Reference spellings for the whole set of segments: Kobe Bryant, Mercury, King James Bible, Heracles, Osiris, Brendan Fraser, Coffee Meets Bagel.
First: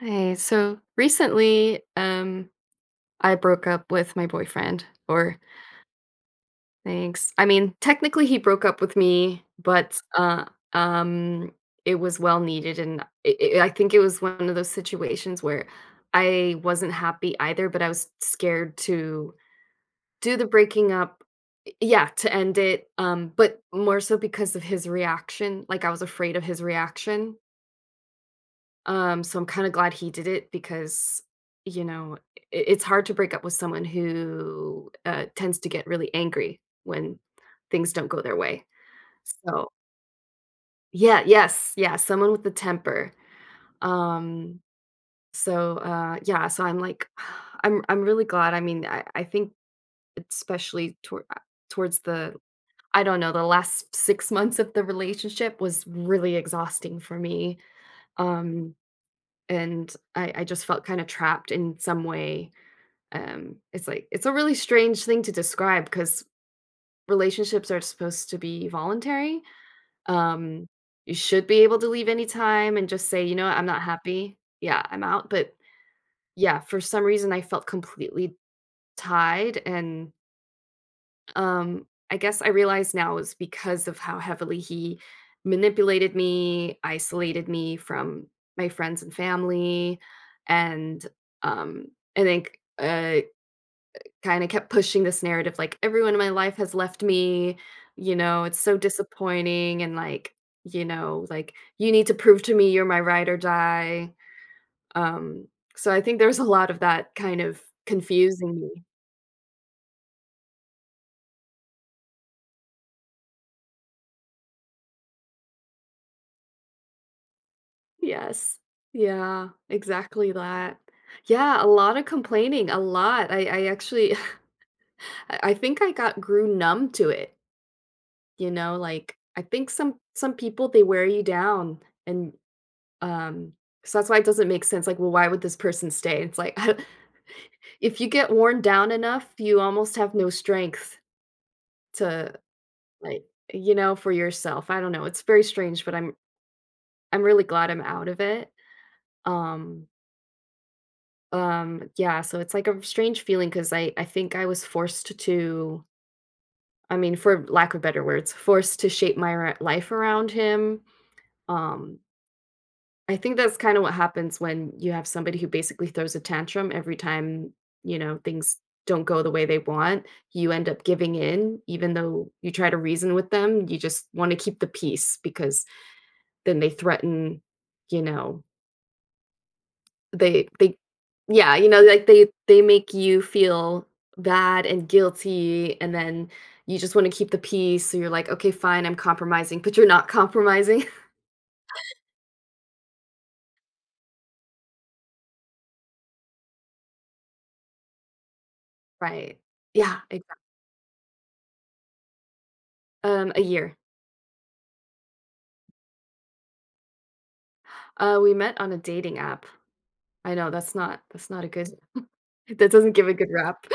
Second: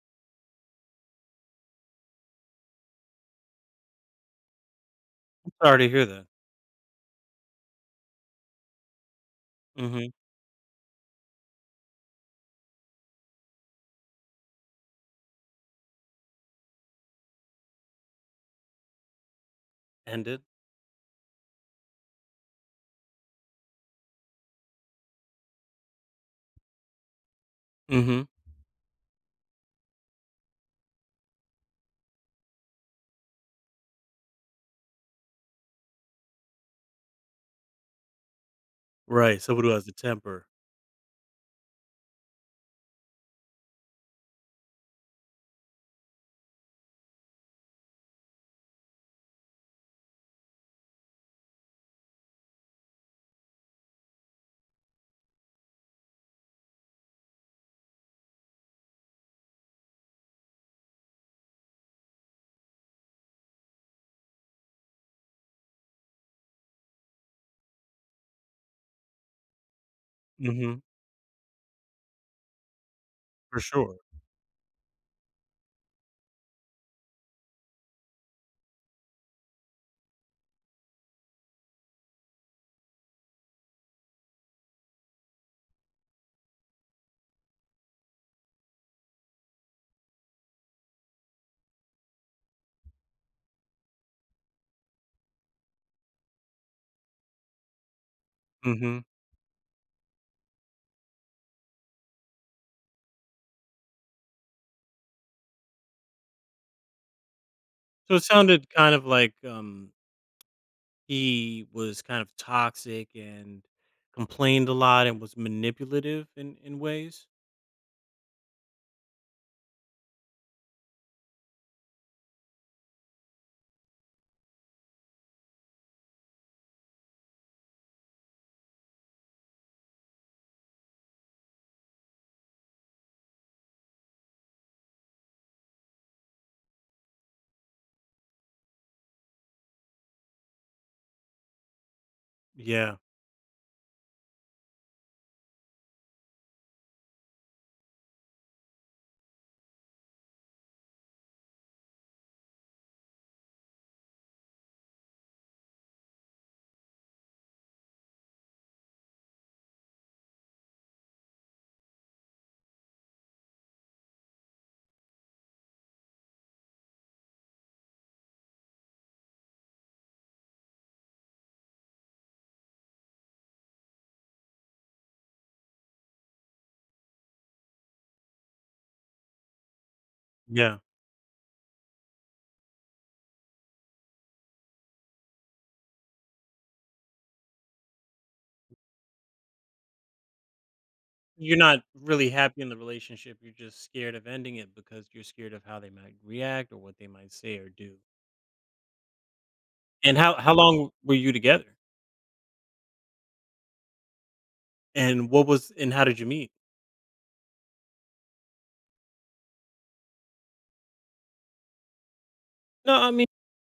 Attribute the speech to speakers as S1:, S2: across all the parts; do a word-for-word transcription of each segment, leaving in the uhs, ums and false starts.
S1: Hey, so recently, um, I broke up with my boyfriend, or
S2: Sorry to hear that.
S1: Thanks. I mean, technically he broke up with me, but
S2: Mhm.
S1: uh, um, it was well needed, and i i I think it was one of those situations where I wasn't happy either, but I was scared to do
S2: Ended.
S1: the breaking up. Yeah, to end it, um, but more so because of his reaction. Like, I was afraid of his reaction
S2: Mhm.
S1: Um, So I'm kinda glad he did it because, you know, I it's hard to break up with someone who, uh, tends to get really angry when things don't go their way.
S2: Right, someone
S1: So
S2: who has a temper.
S1: Yeah, yes, yeah, someone with a temper. Um, so, uh, yeah, so I'm like I'm I'm really glad, I mean, I I think especially towar uh, towards the I don't know, the last 6 months of the relationship was really exhausting for me. Um And I I just felt kinda trapped in some way. Um, it's like it's a really strange thing to describe because relationships are supposed to be voluntary. Um,
S2: Mhm.
S1: you should be able to leave anytime and just say, "You know what?
S2: For
S1: I'm not
S2: sure.
S1: happy. Yeah, I'm out." But yeah, for some reason, I felt completely tied, and, um I guess I realize now is because of how heavily he manipulated me, isolated me from my friends and family, and, um I think, uh kind of kept pushing this narrative, like, everyone in my life has left me. You know, it's so
S2: Mhm.
S1: disappointing. And, like, you know like you need to prove to me you're my ride or die. um so I think there's a lot of that kind of
S2: So it
S1: confusing
S2: sounded
S1: me.
S2: kind of like, um, he was kind of toxic and complained a lot and was manipulative in in ways?
S1: Yes. Yeah, exactly that. Yeah, a lot of complaining, a lot. I I actually I I think I got grew numb to it, you know, like I think some some people they wear you down. And, um so that's why it doesn't make sense, like, well, why would this person stay? It's like if you get worn down enough, you almost have no strength to,
S2: Yeah.
S1: like, you know for yourself. I don't know. It's very strange, but I'm I'm really glad I'm out of it. Um Um, yeah, so it's like a strange feeling because I I think I was forced to, I mean, for lack of better words, forced to shape my ri life around him. Um, I think that's kinda what happens when you have somebody who basically throws a tantrum every time, you know, things don't go the way they want. You end up giving in even though you try to reason with them, you just wanna keep the peace because then they threaten, you know, They they
S2: Yeah.
S1: Yeah, you know, like, they they make you feel bad and guilty, and then you just wanna keep the peace, so you're like, "Okay, fine, I'm compromising," but you're not compromising.
S2: You're not really happy in the relationship, you're just scared of ending it because you're scared of how they might react or what they might say or do.
S1: Right. Yeah,
S2: And how
S1: exac
S2: how long were you together?
S1: um, a year.
S2: And what was and how did you meet?
S1: Uh, we met on a dating app. I know, that's not that's not a good that doesn't
S2: No,
S1: give
S2: I
S1: a
S2: mean,
S1: good rap.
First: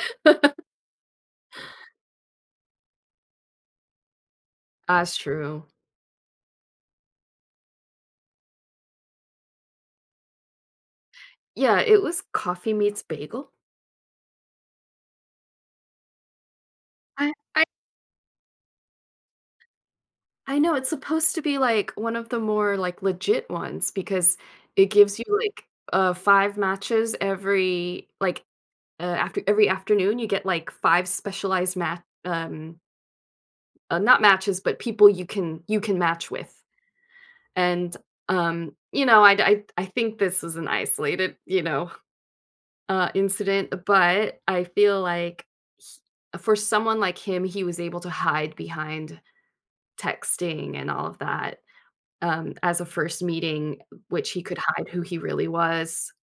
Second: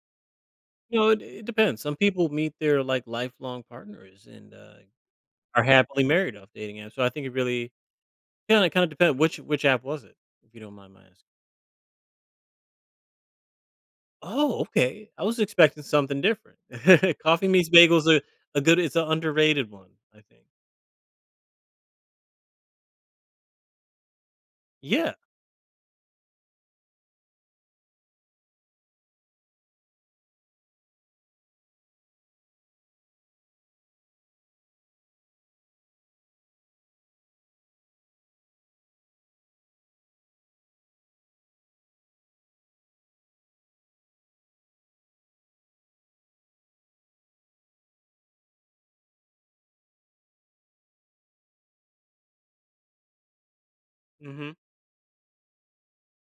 S2: no, it it depends. Some people meet their, like, lifelong partners and, uh,
S1: That's
S2: are
S1: true.
S2: happily married off dating apps, so I think it really kinda kinda depends, which which app was it? If you don't mind my asking.
S1: Yeah, it was Coffee Meets Bagel?
S2: Oh, okay. I was expecting something different. Coffee
S1: I
S2: Meets Bagels a a good it's an underrated one, I think.
S1: I know it's supposed to be like one of the more, like, legit ones because it
S2: Yeah,
S1: gives you, like, uh five matches every, like, uh, after every afternoon you get, like, five specialized match, um uh, not matches but people you can you can match with. And, um you know I I I think this was an isolated, you know uh incident, but I feel like he- for someone like him, he was able to hide behind texting and all of that. Um, as a first meeting, which he
S2: mhm.
S1: could hide who he really was,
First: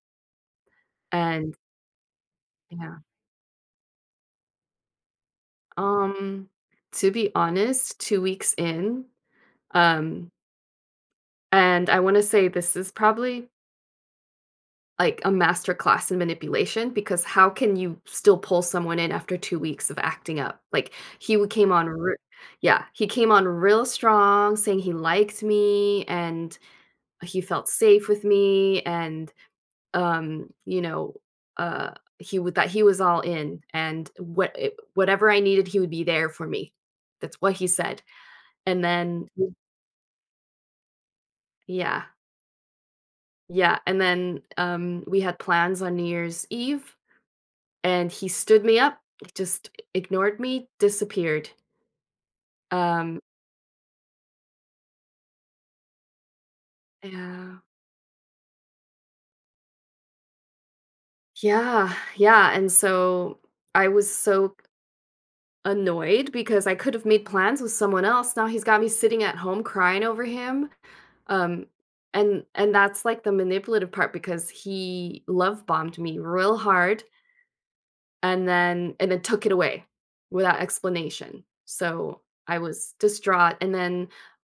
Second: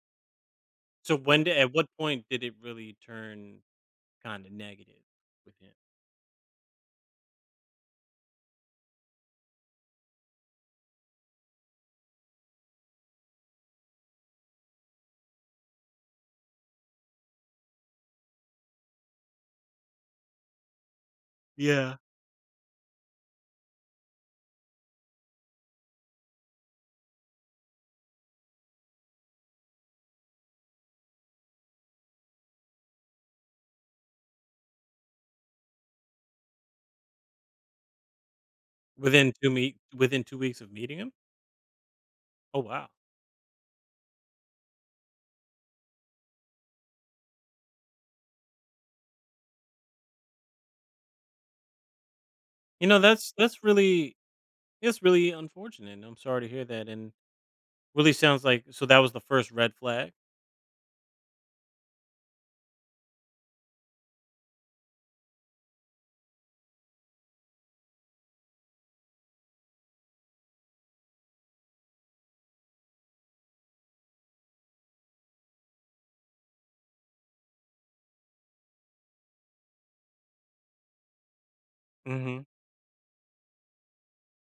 S2: So when
S1: and
S2: did at what point did it really
S1: yeah.
S2: turn kinda negative with him?
S1: Um, to be honest, 2 weeks in, um, and I wanna say this is probably, like, a master class in manipulation because how can you still pull someone in after 2 weeks of acting up? Like, he w came on
S2: Yeah.
S1: re yeah, he came on real strong saying he liked me and he felt safe with me and, um, you know, uh, he would that he was all in, and what it, whatever I needed, he would be there for me. That's what he said. And then,
S2: Within 2 me within two weeks of meeting him?
S1: yeah,
S2: Oh, wow.
S1: yeah. And then, um, we had plans on New Year's Eve, and he stood me up, just ignored me, disappeared.
S2: You know,
S1: Um,
S2: that's that's really, that's really unfortunate, and I'm sorry to hear that. And
S1: yeah,
S2: really sounds like, so that was the first red flag?
S1: yeah, yeah. And so I was so annoyed because I could have made plans with someone else. Now he's got me sitting at home crying over him Um, and and that's like the manipulative part because he love bombed me real hard, and then and then took it away without explanation. So
S2: Mhm.
S1: I was distraught. And then,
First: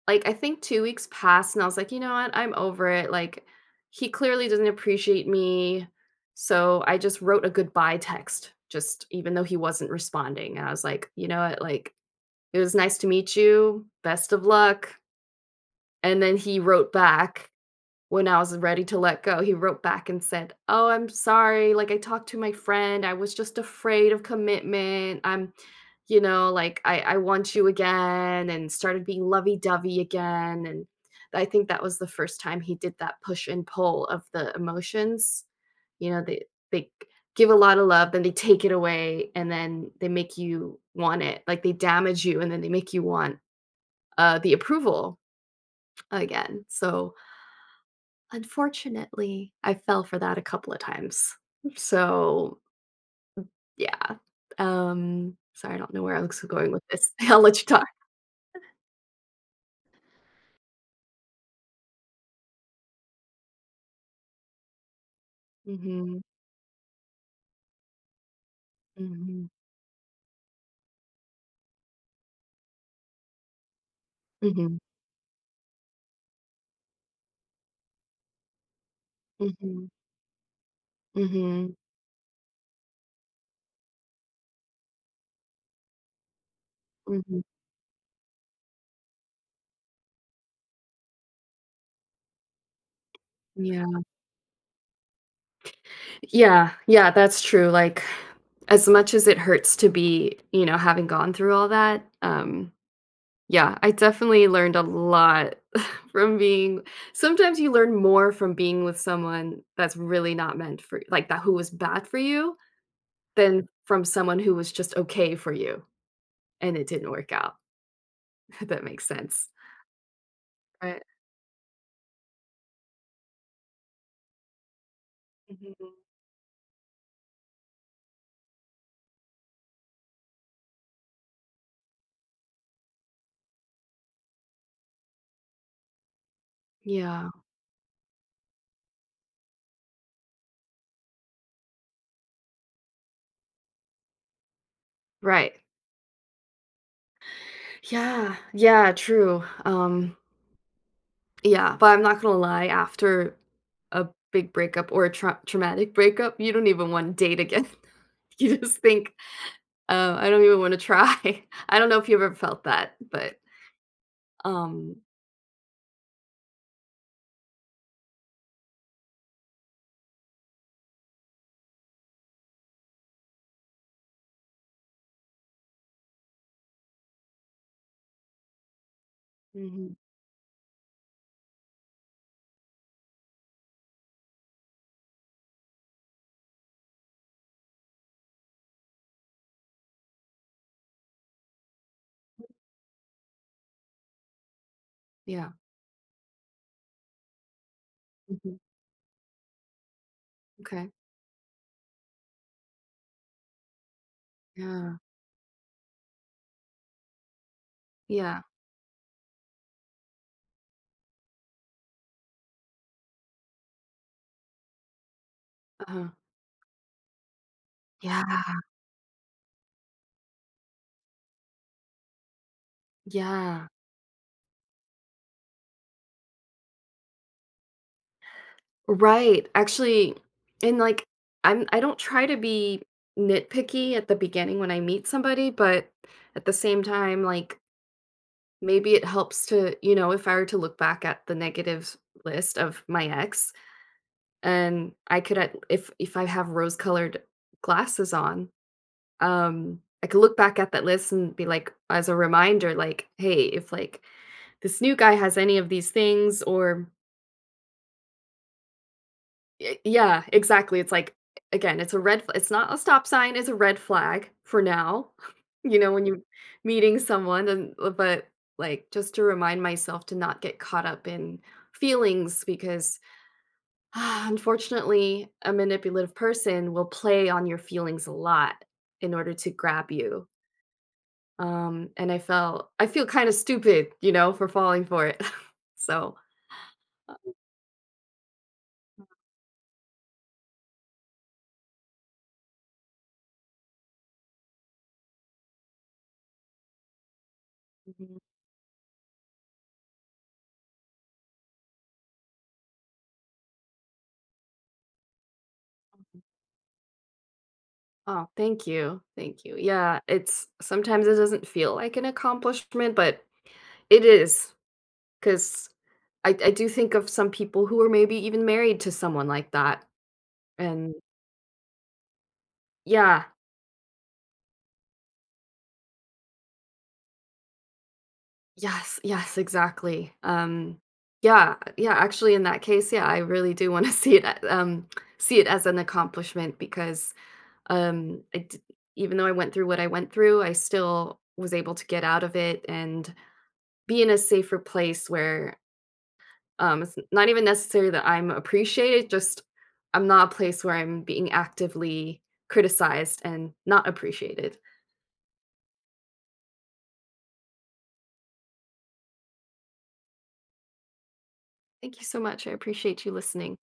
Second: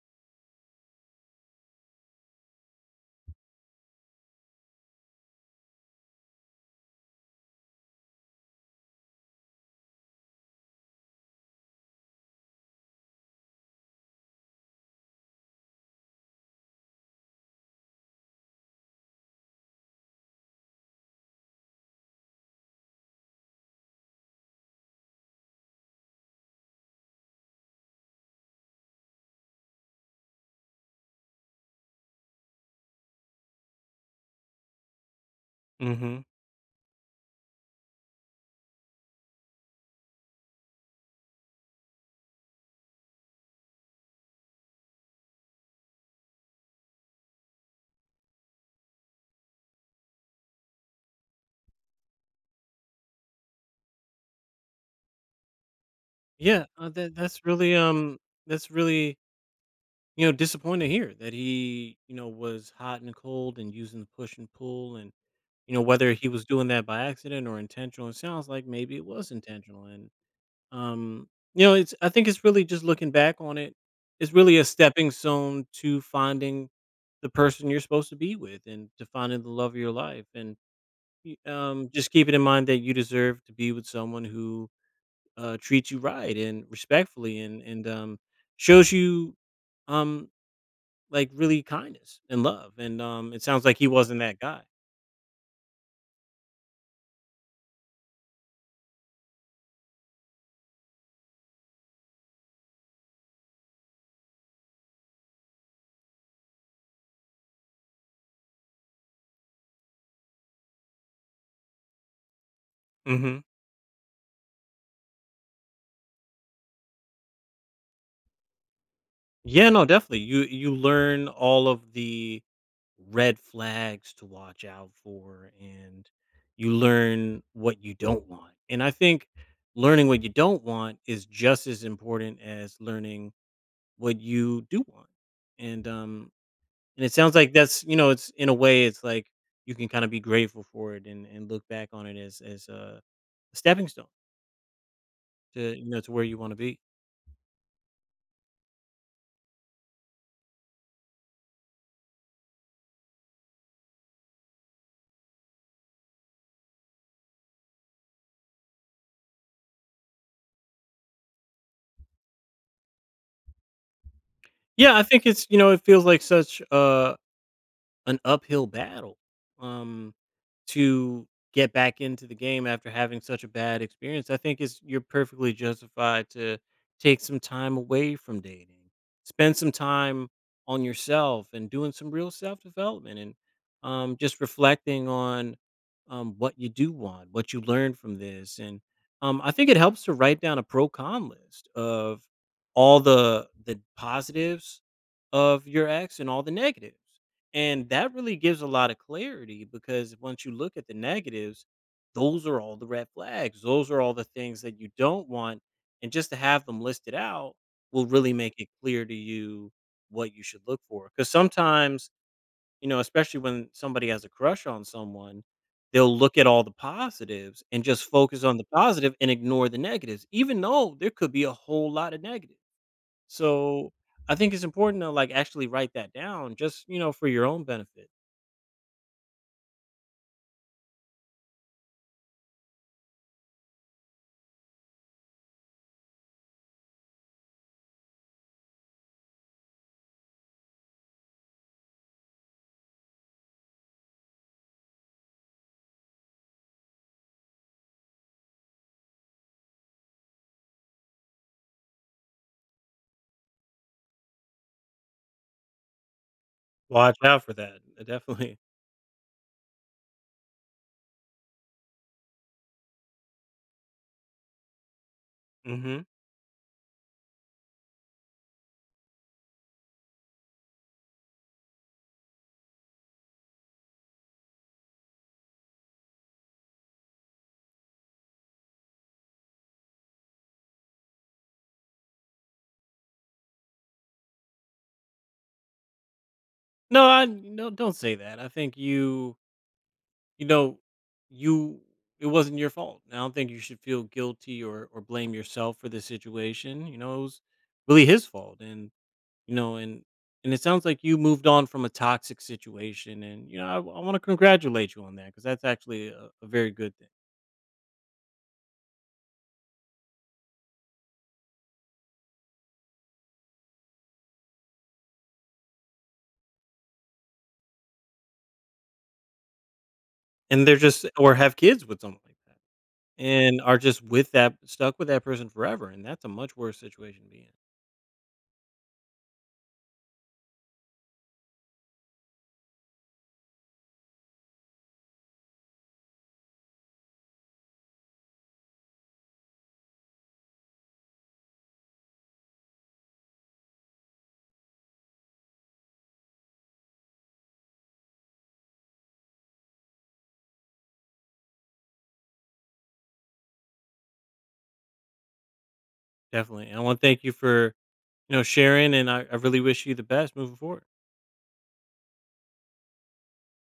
S1: like, I think two weeks passed and I was like, you know what, I'm over it. Like, he clearly doesn't appreciate me. So I just wrote a goodbye text, just even though he wasn't responding. And I was like, you know what, like, it was nice to meet you. Best of luck. And then he wrote back when I was ready to let go, he wrote back and said, "Oh, I'm sorry. Like, I talked to my friend. I was just afraid of commitment. I'm, you know, like, I, I want you again," and started being lovey dovey again. And I think that was the first time he did that push and pull of the emotions. You know,
S2: Mhm.
S1: they, they give a lot of love, then they take it away, and then they make you want it. Like, they damage you, and then they make you want, uh, the approval again. So, unfortunately, I fell for that a couple of times. So, yeah. Um, sorry, I don't know where I was
S2: Yeah,
S1: going with
S2: uh,
S1: this.
S2: that
S1: I'll
S2: that's
S1: let you
S2: really,
S1: talk.
S2: um that's really, you know, disappointing to hear that he, you know, was hot and cold and using the push and pull. And, you know, whether
S1: Mhm,
S2: he was doing that by accident or intentional, it sounds like maybe it was
S1: mhm,
S2: intentional. And, um, you know, it's I think it's really just looking back on it, it's really a
S1: mhm,
S2: stepping stone to finding the person you're supposed to be with and to finding the love of
S1: mhm,
S2: your life. And Y
S1: mhm,
S2: um, just keeping in mind that you deserve to be with someone who, uh, treats you right and respectfully,
S1: mhm,
S2: and and, um, shows you, um, like, really kindness and love. And, um, it sounds like he
S1: yeah.
S2: wasn't that guy.
S1: Yeah, yeah, that's true, like, as much as it hurts to be, you know, having gone through all that, um, yeah, I definitely learned a lot from being. Sometimes you learn more from being with someone that's really not meant for, like, that, who was bad for you.
S2: Mhm.
S1: Than from someone who was just okay for you, and it didn't work out, if that makes sense,
S2: Yeah, no, definitely. You you
S1: right?
S2: learn all of the red flags to watch out for,
S1: Mhm.
S2: and you learn what you don't want. And I think learning what you don't want is just as important as learning what you do want. And, um and it
S1: Yeah,
S2: sounds like that's, you know, it's in a way, it's like you can kind of be grateful for it and and look back on it as, as uh, a stepping stone
S1: right.
S2: to, you know, to where you want to be.
S1: Yeah, yeah, true, um, yeah, but I'm not gonna lie, after a big breakup or a trau traumatic breakup, you don't even wanna date again. You just think, "Oh, I don't even wanna try." I don't know if you've ever felt that, but,
S2: Yeah,
S1: um
S2: I think it's, you know, it feels like such uh an uphill battle, um, to get back into the game after having such a bad experience. I think, is, you're perfectly justified to take some time away from dating, spend some
S1: Mhm,
S2: time on yourself, and doing some real self development. And um, just reflecting on, um, what you do want, what you learned from this. And um, I think it helps to write down a pro con list of all the the positives
S1: yeah,
S2: of your ex and all the negatives, and that really
S1: mhm,
S2: gives a lot of clarity, because once you look at
S1: okay,
S2: the negatives, those are all the red flags. Those are all the things that you
S1: yeah,
S2: don't want. And just to have them listed out will really
S1: yeah,
S2: make it clear to you what you should look for. Because sometimes, you know, especially when somebody has a crush on someone,
S1: uh-huh,
S2: they'll look at all the positives and just focus
S1: yeah,
S2: on the positive and ignore the negatives, even though there could be a whole lot of negatives.
S1: yeah.
S2: So I think it's important to, like, actually write that down just, you know, for your own benefit.
S1: Right. Actually, and, like, I'm I don't try to be nitpicky at the beginning when I meet somebody, but at the same time, like, maybe it helps to, you know, if I were to look back at the negative list of my ex, and I could at if if I have rose-colored glasses on, um, I could look back at that list and be like, as a reminder, like, hey, if, like, this new guy has any of these things, or
S2: Watch out for that. Uh, definitely.
S1: Y yeah, exactly, it's like, again, it's a red fl it's not a stop sign, it's a red flag for now, you know,
S2: Mhm.
S1: when you're meeting someone and but, like, just to remind myself to not get caught up in feelings because, unfortunately, a manipulative person will play on your feelings a lot in order to grab you, um, and I felt I feel kinda stupid, you know, for falling for it. So
S2: No, I
S1: Oo.
S2: no, don't say that. I think
S1: Hmm.
S2: you you know, you, it wasn't your fault. And I don't think you should feel guilty or or blame yourself for the situation. You know, it was really
S1: Mhm.
S2: his fault. And, you know, and and it sounds like you moved on from a toxic situation. And, you know, I, I want to congratulate you on that, cuz that's actually a, a very good thing.
S1: Oh, thank you, thank you. Yeah, it's sometimes it doesn't feel like an accomplishment, but it is, because I I do think of some people who are maybe even married to someone like that,
S2: And they're
S1: and
S2: just, or have kids with someone like that,
S1: yeah.
S2: and are just with that stuck with that person forever, and that's a much worse situation to be in.
S1: Yes, yes, exactly. Um, yeah, yeah, actually in that case, yeah, I really do want to see it a- um see it as an accomplishment because um I d even though I went through what I went through, I still was able to get out of it and be in a safer place where um it's not even necessary that I'm appreciated, just I'm not a place where I'm being actively criticized and not appreciated.
S2: Definitely. And I want to thank you for, you know, sharing. And I, I really wish you the best moving forward.
S1: Thank you so much. I appreciate you listening.